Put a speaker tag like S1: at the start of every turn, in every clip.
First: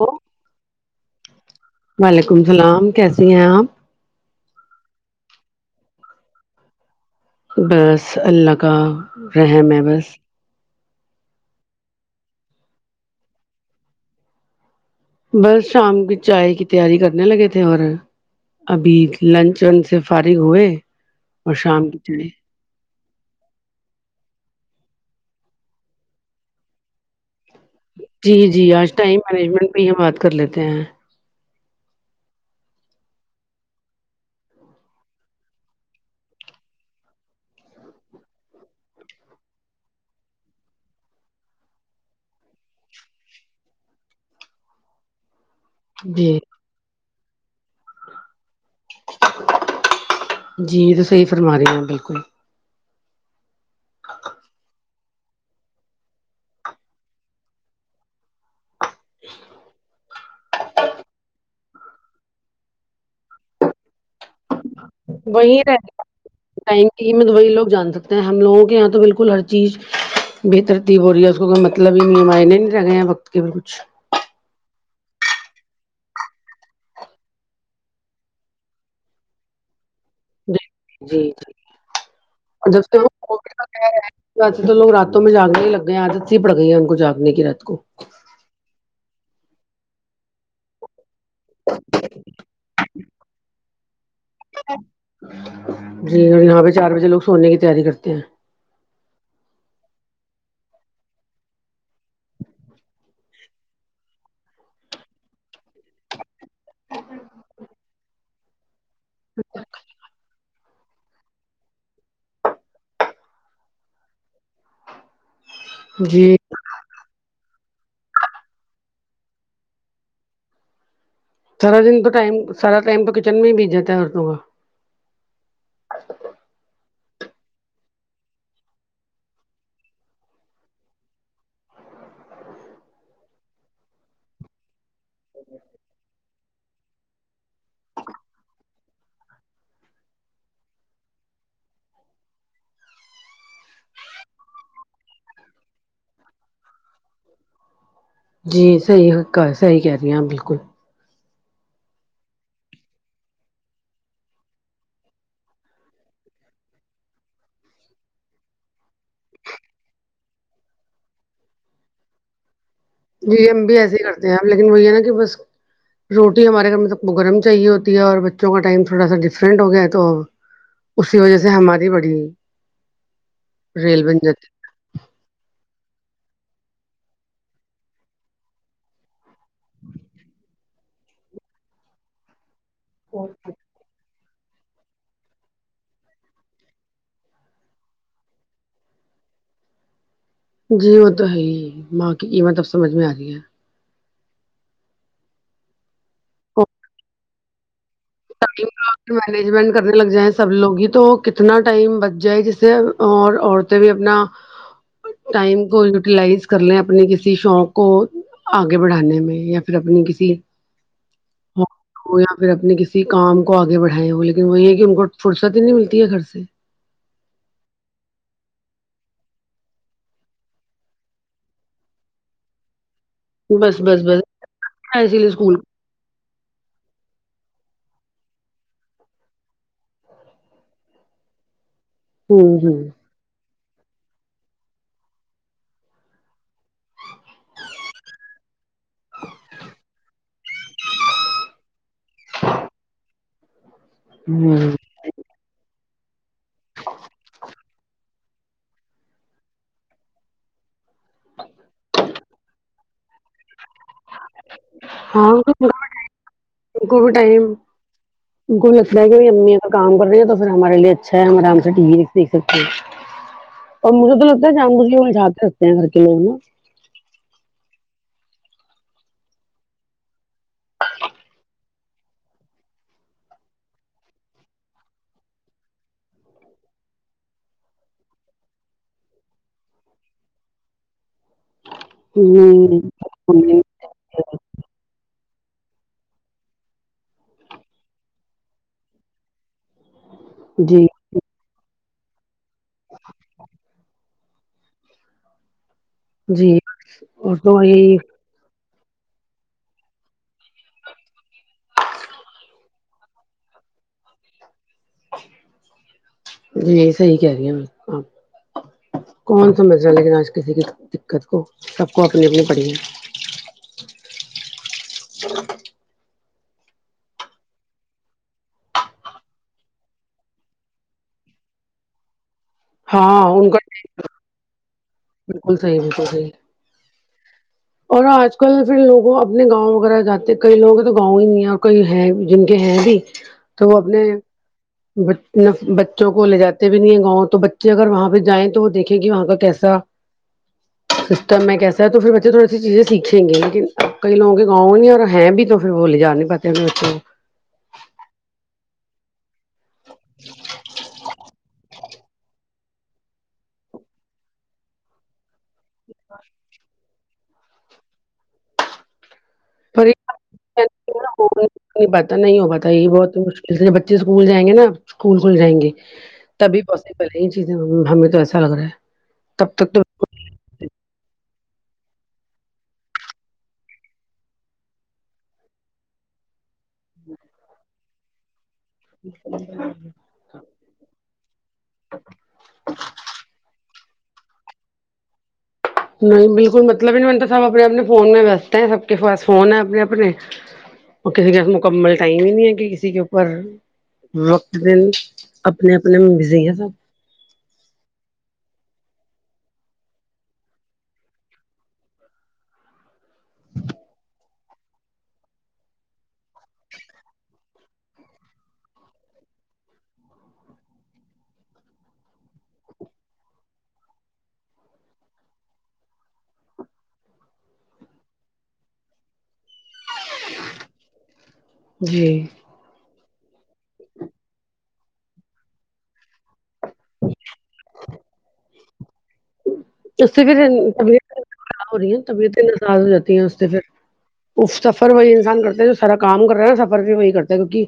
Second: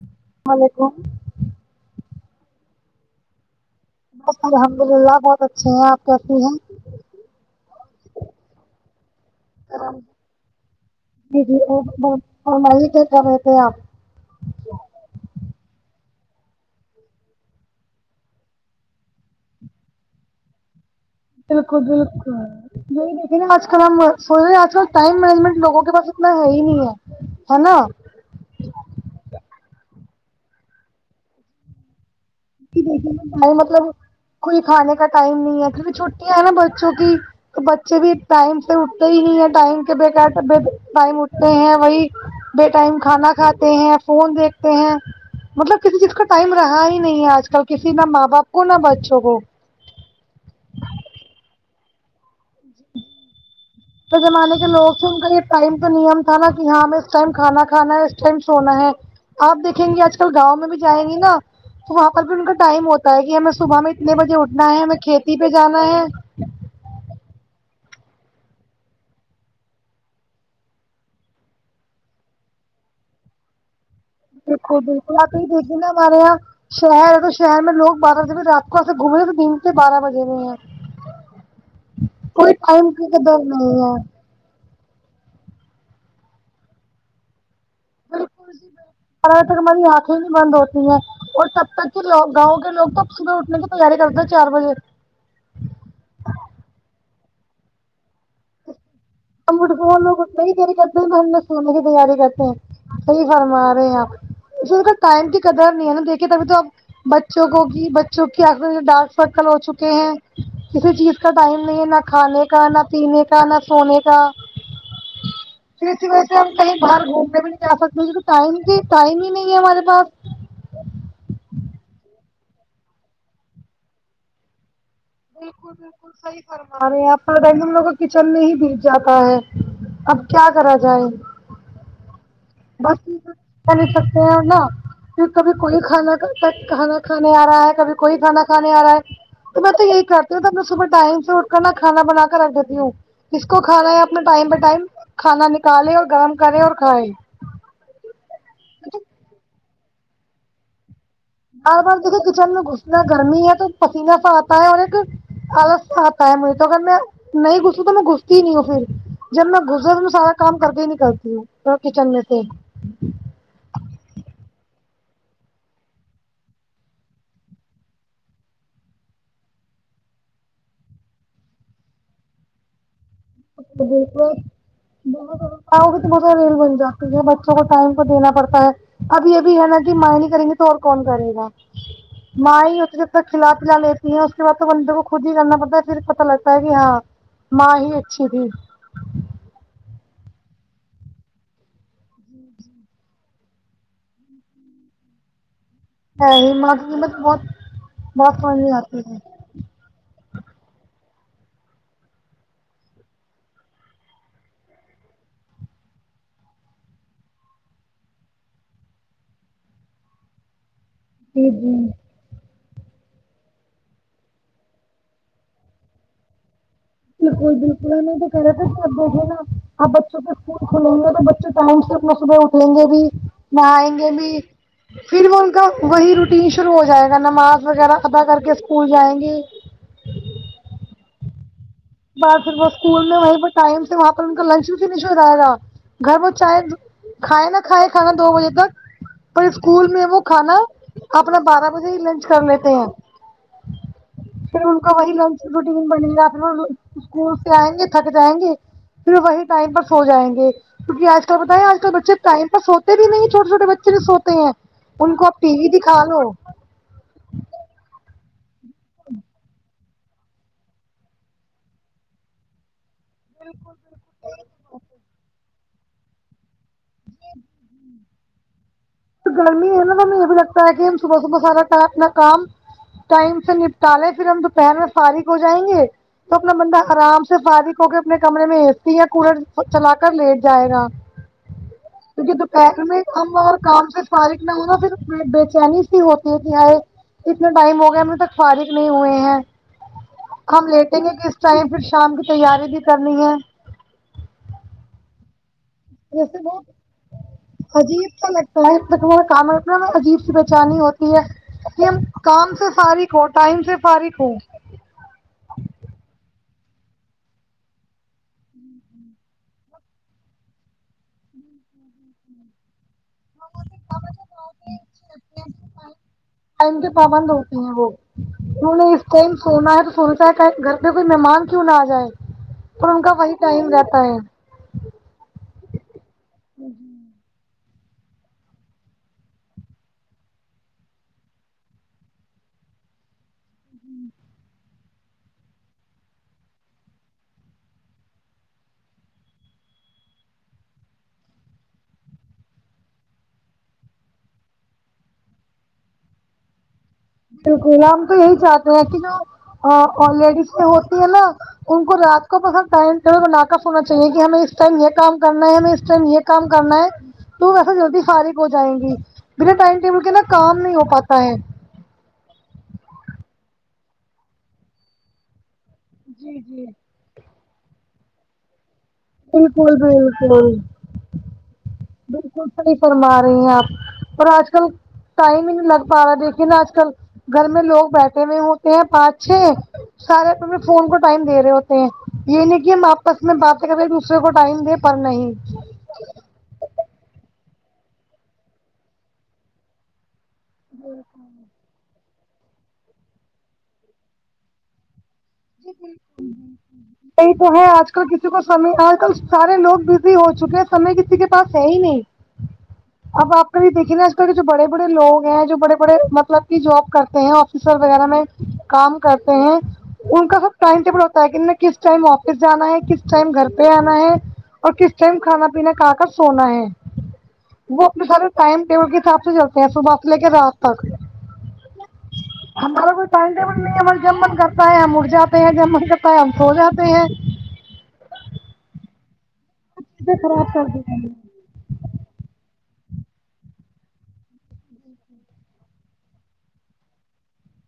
S1: hello
S2: وعلیکم
S1: وعلیکم السلام کیسی ہیں آپ
S2: الحمد للہ بہت اچھے ہیں آپ کیسی ہیں
S1: بس اللہ کا رحم ہے
S2: ہیں
S1: بس
S2: جی جی اور فرمائے کیا کر رہے تھے آپ
S1: بس شام کی چائے کی تیاری کرنے لگے تھے اور ابھی لنچ ون سے فارغ ہوئے اور
S2: بالکل
S1: شام کی چڑے
S2: بالکل نہیںی دیکھے نا آج کل ہم سوچ رہے ہیں آج کل ٹائم مینجمنٹ لوگوں کے پاس اتنا ہے ہی نہیں ہے ہےنا
S1: جی جی آج ٹائم مینجمنٹ میں ہی ہم بات کر لیتے ہیں
S2: جی کھے مطلب کوئی کھانے کا ٹائم نہیں ہے کیونکہ چھٹییاں ہے نا بچوں کی تو بچے بھی ٹائم سے اٹھتے ہی نہیں ٹائم کے بعد ٹائم اٹھتے ہیں وہی بے ٹائم کھانا کھاتے ہیں فون دیکھتے ہیں مطلب کسی چیز کا
S1: جی
S2: ٹائم رہا ہی نہیں ہے آج کل کسی نہ ماں باپ کو نہ بچوں کو
S1: جی تو صحیح فرمارہی ہیں اآپ بالکل
S2: تو زمانے کے لوگ ان کا یہ ٹائم تو نییم تھا نا کہ ہاں ہمیں اس ٹائم کھا کھانا ہے اس ٹائم سونا ہے آپ دیکھیں گے آج کل گاؤں میں بھی جائیں گی نا تو وہاں پر بھی ان کا ٹائم ہوتا ہے کہ ہمیں صبح میں اتنے بجے اٹھنا ہے ہمیں کھیتی پہ
S1: وہی رہ
S2: جانا ہے
S1: ٹائم میں دبئی لوگ جان سکتے ہیں ہم لوگوں کے یہاں تو بالکل ہر چیز بے ترتیب بورہی ہے اس کو کوئی مطلب ہی نہیں معنے نہیں لگے ہیں وقت کے بھی کچھ
S2: دیکھو بالکل آپ یہ دیک د نہ مارے یہ شہر ہے تو شہر میں لوگ بارہ سے بھی رات کو گھومنے رہے دن بارہ بجے ہو ہیں
S1: جی جی
S2: کو
S1: اور جب
S2: ٹائم
S1: سے
S2: کی
S1: وہ
S2: قدر
S1: کووڈ کا
S2: نہیں
S1: کہہ
S2: ہے
S1: رہے ہیں ویسے تو لوگ راتوں میں جاگنے ہی لگ گئے ہیں عادت سی پڑ گئی ہے ان کو جاگنے کی رات کو
S2: بالکلاں تک ہماری آنکھیں بھی بند ہوتی ہیں اور تب تک کہ لوگ گاؤں کے لوگ تو صبح اٹھنے کی تیاری کرتا
S1: جی اور یہاں پہ چار بجے لوگ سونے کی تیاری کرتے ہیں
S2: ہم لوگ اٹھنے کی تیاری کرتے ہیں ہم سونے کی تیاری کرتے ہیں صحیح فرما رہے ہیں آپ سر کا ٹائم کی قدر نہیں ہے نا دیکھیے ابھی تو بچوں کو کی بچوں کی ڈانس سرکل ہو چکے ہیں کسی چیز کا ٹائم نہیں ہے نہ کھانے کا نہ پینے کا نہ سونے کا پھر اسی وجہ
S1: جی
S2: سے ہم کہیں باہر گھومتے بھی نہیں سیاست میں یہ ٹائم کے ٹائم ہی نہیں ہے ہمارے پاس
S1: سارا دن تو ٹائم سارا ٹائم تو کچن میں ہی بیت جاتا ہے عورتوں کا
S2: بالکل بالکل صحیح فرما رہے ہیں آپ کو بتائیں گے ہم لوگ کا کچن میں ہی بیج جاتا ہے اب کیا کرا جائے بس کر ہی سکتے ہیں نا پھر کبھی کوئی کھانا کھا کھانے آ رہا ہے کبھی کوئی کھانا کھانے آ رہا ہے تو میں تو یہ کرتی ہوں تو میں صبح ٹائم سےاٹھ کر نہ کھانا بنا کر رکھ دیتی ہوں اس کو کھانا ہے اپنا ٹائم بائی ٹائم کھانا نکالے اور گرم کرے اور کھائے
S1: جی صحیح کہا صحیح کہہ رہی ہے آپ بالکل
S2: اب آپ دیکھو کچن میں گھسنا گرمی ہے تو پسینہ سا آتا ہے اور ایک الگ سا ہوتا ہے مجھے تو اگر میں نہیں گھسی تو میں گھستی ہی نہیں ہوں پھر جب میں گزر تو میں سارا کام کرکے ہی نکلتی ہوں کچن میں سے
S1: جی ہم بھی ایسے ہی کرتے ہیں آپ لیکن وہ یہ نا کہ بس روٹی ہمارے گھر میں سب گرم چاہیے ہوتی ہے اور بچوں کا ٹائم تھوڑا سا ڈفرینٹ ہو گیا تو اسی وجہ سے ہماری بڑی
S2: ا
S1: ریل بن
S2: وہکا
S1: جاتی
S2: [unintelligible] بہت ہوگی تو بہت زیادہ ری [unintelligible] بن جاتی ہے بچوں کو ٹائم کو دینا پڑتا ہے اب یہ بھی ہے نا کہ مائیں نہیں کریں گی تو اور کون کرے گا مائیں ہی ہو یا پھر کلھا پلا لے تی [unintelligible] اس کے بعد تو بندے کو خود ہی کرنا پڑتا ہے پھر پتا لگتا ہے کہ ہاں ماں ہی جی
S1: جی وہ تو ہے ہی ماں کی قیمت اب سمجھ میں آ رہی ہے
S2: نہیں وہاں قیمت بہت بہت سمجھ میں آتی ہے
S1: م مجمٹ [unintelligible] کرنے لگ جائیں سب لوگ ہی تو کتنا ٹائم بچ جائے جس سے اور عورتیں بھی اپنا ٹائم کو یوٹیلائز کر لیں اپنے کسی شوق کو آگے بڑھانے میں یا پھر اپنی [unintelligible] کسی
S2: جی جی
S1: یا پھر اپنی کسی کسی کام کو آگے بڑھائے وہ لیکن وہ یہ ہے کہ ان کو فرصت ہی نہیں ملتی ہے گھر سے
S2: بالکل بالکل ہم یہی تو کہہ رہا تھے آپ دیکھیے نا آپ بچوں کے اسکول کھلیں گے تو بچے ٹائم سے صبح اٹھیں گے بھی
S1: بس
S2: نہایں
S1: بس
S2: گے
S1: بس
S2: بھی
S1: اسی لیے
S2: پھر وہ ان
S1: اسکول
S2: کا وہی روٹین شروع ہو جائے گا نماز وغیرہ ادا کر کے اسکول جائیں گے بار پھر
S1: ہوں
S2: وہ
S1: ہوں
S2: اسکول میں وہیں پے ٹائم سے وہاں پر ان کا لنچ بھی فنش ہو جائے گا گھر وہ چائے کھائے نہ کھائے کھانا دو بجے تک پر اسکول میں وہ کھانا اپنا بارہ بجے ہی لنچ کر لیتے ہیں
S1: ہمم
S2: پھر ان وہی لنچ روٹین بنے گا آپ اسکول سے آئیں گے تھک جائیں گے پھر وہی ٹائم پر سو جائیں گے کیونکہ آج کل پتہ ہے آج کل بچے ٹائم پر سوتے بھی نہیں چھوٹے چھوٹے بچے نہیں سوتے ہیں ان کو
S1: ہاں
S2: آپ ٹی وی دکھا لو
S1: ان کو ٹائم ان کو بھی لگتا ہے کہ امی اب کام کر رہی ہیں تو پھر ہمارے لیے اچھا ہے ہم آرام سے ٹی وی د یکھ سکتے اور مجھے تو لگتا ہے جان بوجھ کے وہ جھانک سکتے ہیں گھر کے لوگ نا
S2: تو گرمی ہے نا تو ہمیں یہ بھی لگتا ہے کہ ہم صبح صبح سارا کام اپنا کام ٹائم سے نپٹالیں پھر ہم دوپہر میں فارغ ہو جائیں گے تو بندہ آرام سے فارغ ہو کے اپنے کمرے میں اے سی یا کولر چلا کر لیٹ جائے گا
S1: ہمم صحیح
S2: پھر فارغ نہ ہونا پھر بے چینی سی ہوتی ہے کہ ہے اتنا ٹائم ہو گیا ہم ابھی تک فارغ نہیں ہوئے ہیں ہم
S1: جی
S2: لیٹیں گے کس ٹائم پھر شام کی تیاری بھی کرنی ہے جیسے
S1: جی اور تو
S2: بہت
S1: یہی
S2: عجیب سا لگ لف تکارا کامنا [unintelligible] عجیب سی بیچینی ہوتی ہے کہ ہم کام سے فارغ ہو ٹائم سے فارغ ہو
S1: جی صحیح کہہ رہی ہ میں آپ کون سمجھ را لیکن آج کسی کی دقت کو سب کو اپنی اپنی پڑی
S2: ٹائم کے پابند ہوتے ہیں وہ انہوں نے اس ٹائم سونا ہے تو سوچتا ہے گھر پہ کوئی مہمان کیوں نہ آ جائے اور ان کا وہی ٹائم رہتا ہے
S1: بالکل صحیح بالکل صحیح
S2: نہیں
S1: اور آج کل پھر لوگوں اپنے گاؤں وغیرہ جاتے کئی لوگوں کے تو گاؤں ہی نہیں ہے اور کئی ہے جن کے ہیں بھی تو وہ اپنے بچوں کو لے جاتے بھی نہیں ہے گاؤں تو بچے اگر وہاں پہ جائیں تو وہ دیکھیں گ وہاں کا کیسا سسٹم میں کیسا ہے تو پھر بچے تھوڑے چیزیں سیکھیں گے لیکن اپ کئی لگوں کے گاؤں نہیں اور ہے ہیں بھی تو پھر وہ لی جا نہیں پتے انیں بچوں کو
S2: باکل ہم تو یہی چاہتے ہیں کہ جو آلریڈی تو ہوتی ہے نا ان کو رات کو اپنا ٹائم ٹائم بنا کر سونا چاہیے کہ ہمیں اس ٹائم یہ کام کرنا ہے ہمیں اس ٹائم یہ کام کرنا ہے تو ویسا جلدی فارغ ہو جائیں گی بنا ٹائم ٹیبل کے نا کام
S1: پریشان
S2: نہیں ہو
S1: نا،
S2: پاتا
S1: وہ
S2: ہے
S1: نہیں پاتہ نہیں ہو پاتا یہ بہت مشکل سے بچے اسکول جائیں گے نا اسکول کھل جائیں گے
S2: جی
S1: تبھی
S2: جی
S1: پوسیبل ہے یہ چیز ہمیں تو ایسا لگ رہا ہے تب
S2: بالکل
S1: تک تو
S2: بالکل بالکل صحیح فرما رہی ہیں آپ اور آج کل ٹائم ہی نہیں لگ پا رہا دیکھیے نا آج کل گھر میں لوگ بیٹھے ہوئے ہو ہیں پانچ چھ سارے اپنے فون کو ٹائم دے رہے ہوتے ہیں یہ نہیں کہ ہم آپس میں باتیں کرے دوسرے کو ٹائم دیں پر نہیں
S1: نہیں بالکل مطلب ہی نہیں بنتا تھا وہاں اپنے فون میں بیستے ہیں سب کے پاس فون ہے اپنے اپنے وہ کہے گا مکمل ٹائم ہی نہیں ہے کہ کسی کے اوپر وقت دنے اپنے اپنے بزی ہے سب
S2: یہی تو ہے آج کل کسی کو سمے آج کل سارے لوگ بزی ہو چکے ہیں سمے کسی کے پاس ہے ہی نہیں اب آپ کھی دیکھے نا آج کل کے جو بڑے بڑے لوگ ہیں جو بڑے بڑے مطلب کہ جاب کرتے ہیں آفیسر وغیرہ میں کام کرتے ہیں ان کا سب ٹائم ٹیبل ہوتا ہے کہ انہیں کس ٹائم واپس جانا ہے کس ٹائم گھر پہ آنا ہے اور کس ٹائم کھانا پینا کہا کر سونا ہے وہ اپنے سارے ٹائم ٹیبل کے حساب سے چلتے ہیں صبح سے لے کے رات تک
S1: جی
S2: ہمارا کوئی ٹائم ٹیبل نہیں ہے ہم جب من کرتا ہے ہم اٹھ جاتے ہیں جب من کرتا ہے ہم سو جاتے ہیں
S1: اس
S2: چیزیں
S1: سےھر
S2: خراب کر دیتے
S1: طبیعت
S2: ہیں
S1: ہو رہی ہ [unintelligible] ے طبیعتیں خراب ہو جاتی ہے اس سے پھر اف سفر وہی انسان کرتا ہے جو سارا کام کر رہا ہے نا سفر بھی وہی کرتا ہے کیونکہ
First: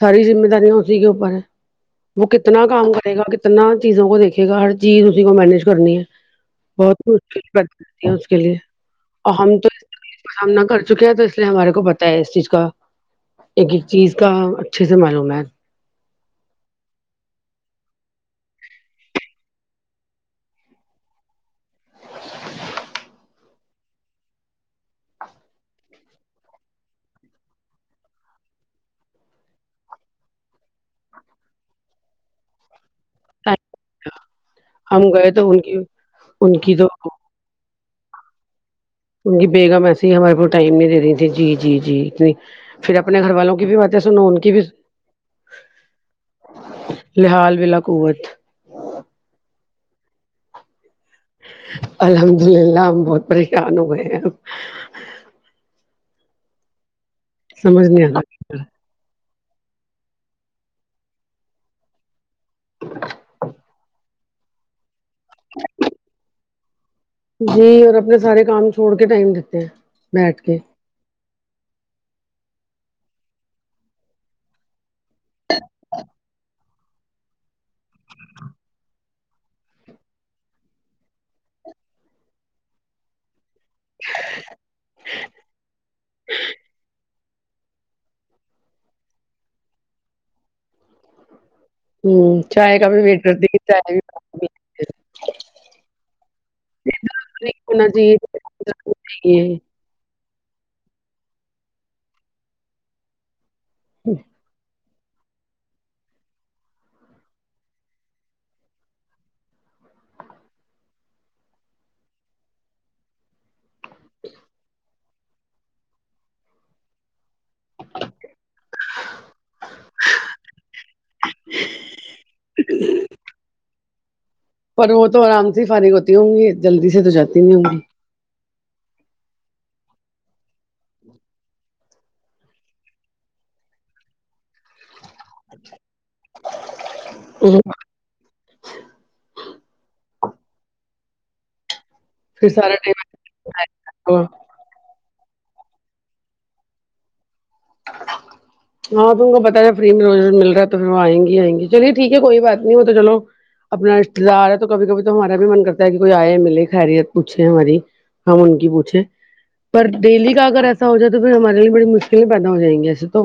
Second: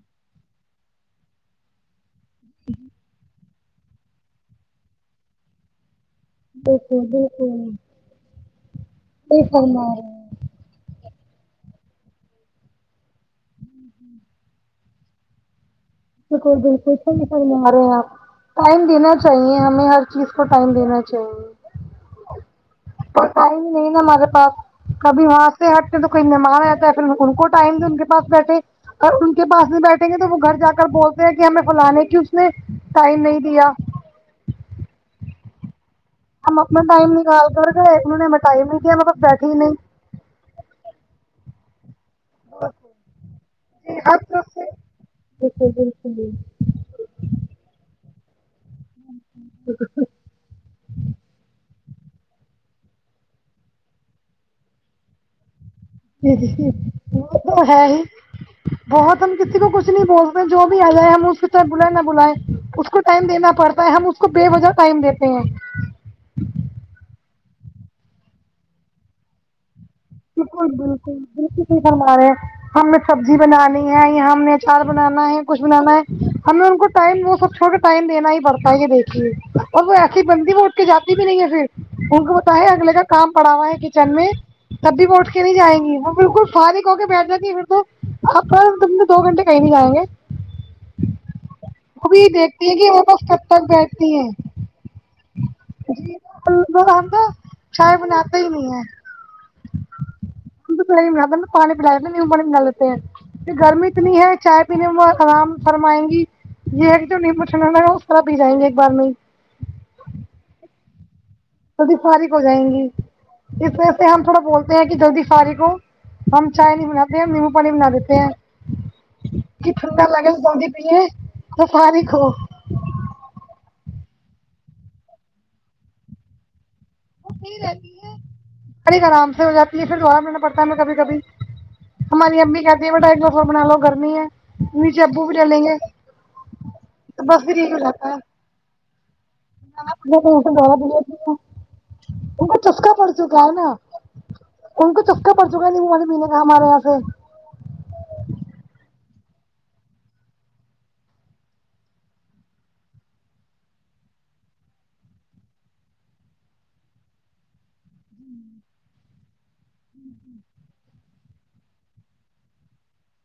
S1: ساری زماداری اسی کے اپر ہے وہ کتنا کام کرے گا کتنا چیزوں کو دیکھے گا ہر چیز اسی کو مینج کرنی ہے بہت
S2: بالکل
S1: مشکل
S2: بالکل
S1: بات ہے اس کے لیے اور
S2: صحیح
S1: ہم تو
S2: فرمایا
S1: سامنا کر چکے ہے تو اس لیے ہمارے کو پتا ہے اس چیز کا ایک ایک چیز کا اچھے سے معلوم ہے
S2: بلکل بلکل صہی فرما رہے ہیں آپ ٹائم دینا چاہیے ہمیں ہر چیز کو ٹائم دینا چاہیے پر ٹایم نہیں نا ہمارے پاس کبھی وہاں سے ہٹتے تو کوئی مہمان آتا ہے پھر ان کو ٹائم دو ان کے پاس بیٹھے اگر ان کے پاس نہیں بیٹھیں گے تو وہ گھر جا کے بولتے ہیں کہ ہمیں فھلانے کی اس نے ٹائم نہیں دیا
S1: ہم گئے تو ان کی
S2: ہم
S1: ان کی
S2: اپنا
S1: تو
S2: ٹائم نکال کر کے انہوں نے ٹائم نہیں دیا پاس
S1: کی
S2: بیٹھے ہی نہیں
S1: بیگم ایسے ہی ہمارے پ ٹائم نہیں دے رہی تھی جی جی جی اتنی پھر اپنے گھر والوں کی بھی باتیں
S2: ہر
S1: سنو ان
S2: طرف
S1: کی بھی
S2: سے بالکل بالکل
S1: لاحال ولا قوت
S2: [unintelligible]
S1: الحمد للہ ہم بہت پریشان ہو گئے ہیں ہم
S2: وہ تو
S1: سمجھ
S2: ہے ہی
S1: نہیں آ
S2: بہت ہم کسی کو کچھ نہیں بولتے جو بھی آ جائے ہم اس کے طر بلائیں نہ بلائیں اس کو ٹائم دینا پڑتا ہے ہم اس کو بے وجہ ٹائم دیتے ہیں
S1: جی اور اپنے سارے کام چھوڑ کے ٹائم دیتے ہیں بیٹھ کے
S2: بالکل بالکل صحیح فرما رہے ہیں ہم نے سبزی بنانی ہے ہم نے ا چار بنانا ہے کچھ بنانا ہے ہم نے ان کو ٹائم وہ سب چھوڑ کے ٹائم دینا ہی پڑتا ہے یہ دیکھیے اور وہ ایسی بندی وہ اٹھ کے جاتی بھی نہیں ہے پھر ان کو بتا ہے اگلے کا کام پڑا ہوا ہے کچن میں تب بھی وہ اوٹ کے نہیں جیں گی وہ بالکل فاریک ہو بیٹھ جاتی پھر تو آپکے دن میں دو گھنٹے کہیں نہیں جائیں گے ابھی
S1: ہوں
S2: دیکھتی ہیں
S1: چائے
S2: کہ وہ بس کب تک بیٹھتی ہیں
S1: ج
S2: ہم تو
S1: ہونا
S2: چائے
S1: چاہیے
S2: بناتے ہی نہیں ہے
S1: چاہیے
S2: پ پانی پلا دیتے نمبو پانی پلا لیتے ہیں کہ گرمی اتنی ہے چائے پینے میں وہ آرام فرمائیں گی یہ ایک جو نیمبو ٹنڈا لگ ہے وہ سرا پی جائیں گے ایک بار نہیں جلدی فارغ ہو جائیں گی اس وجہ سے ہم تھوڑا بولتے ہیں کہ جلدی فارغ کو ہم چاۓ نہیں بناتے نیمب و پانی بنا دیتے ہیں کہ ٹھنڈا لگاتے جلدی پیے تو فارغ ہو
S1: ج پر وہ تو آرام سے ہی فارغ ہوتی ہوں گی جلدی سے تو جاتی نہیں ہوں گی
S2: فارغ آرام سے ہو جاتی ہے پھر دوار لینا پڑتا ہے ہم کبھی کبھی ہماری امی کہتی ہیں بیٹا جو سو بنا لو گرمی ہے نیچے ابو بھی ڈلیں گے تو بس بھی [unintelligible]
S1: گی
S2: ٹھیک ہو جاتتاا ان
S1: پھر
S2: کو
S1: سارا
S2: چسکا پڑ چکا ہے نا
S1: ٹائم
S2: ان کو چسکا پڑ چکا نیمبو پانی پینے کا ہمارے یہاں سے
S1: ہاں تو ان کو بتا فری میں مل رہا ہے تو پھر وہ آئ گی ہی آئ گی چلیے ٹھیک ہے کوئی بات نہیں ہو تو چلو اپنا رشتے دار ہے تو کبھی کبھی تو ہمارا بھی من کرتا ہے کہ کوئی آئے ملے خیریت پوچھے ہماری ہم ان کی پوچھیں پر ڈیلی کا اگر ایسا ہو جائے تو پھر ہمارے لیے بڑی مشکل پیدا ہو جائیںے ایسے تو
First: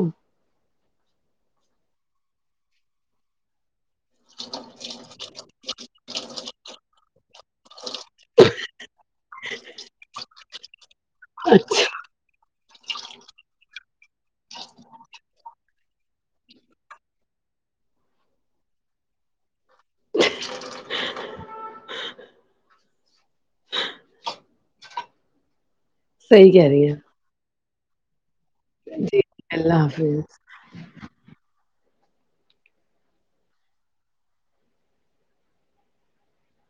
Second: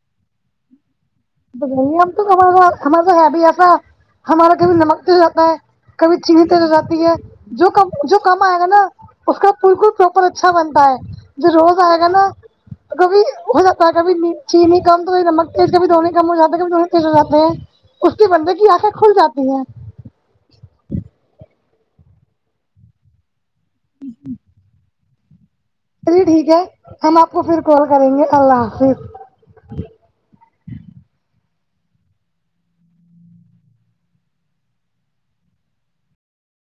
S2: نہیں ہم تو ہما ہمارا یہاں ہے بھی ہمارا کبھی نمک تیز ہو جاتا ہے کبھی چینی تیز ہو جاتی ہے جو کم جو کم آئے گا نا اس کا بالکل پراپر اچھا بنتا ہے جو روز آئے گا نا کبھی ہو جاتا ہے کبھی چینی کم تو نمک تیز کبھی دونوں کم ہو جاتا ہے نمک تیز ہو جاتے ہیں اس کے بندے کی آنکھیں کھل جاتی ہیں ہمم چلیے ٹھیک
S1: صحیح
S2: ہے
S1: کہہ رہی ہیں
S2: ہم آپ کو پھر کال کریں گے اللہ حافظ
S1: جی اللہ حافظ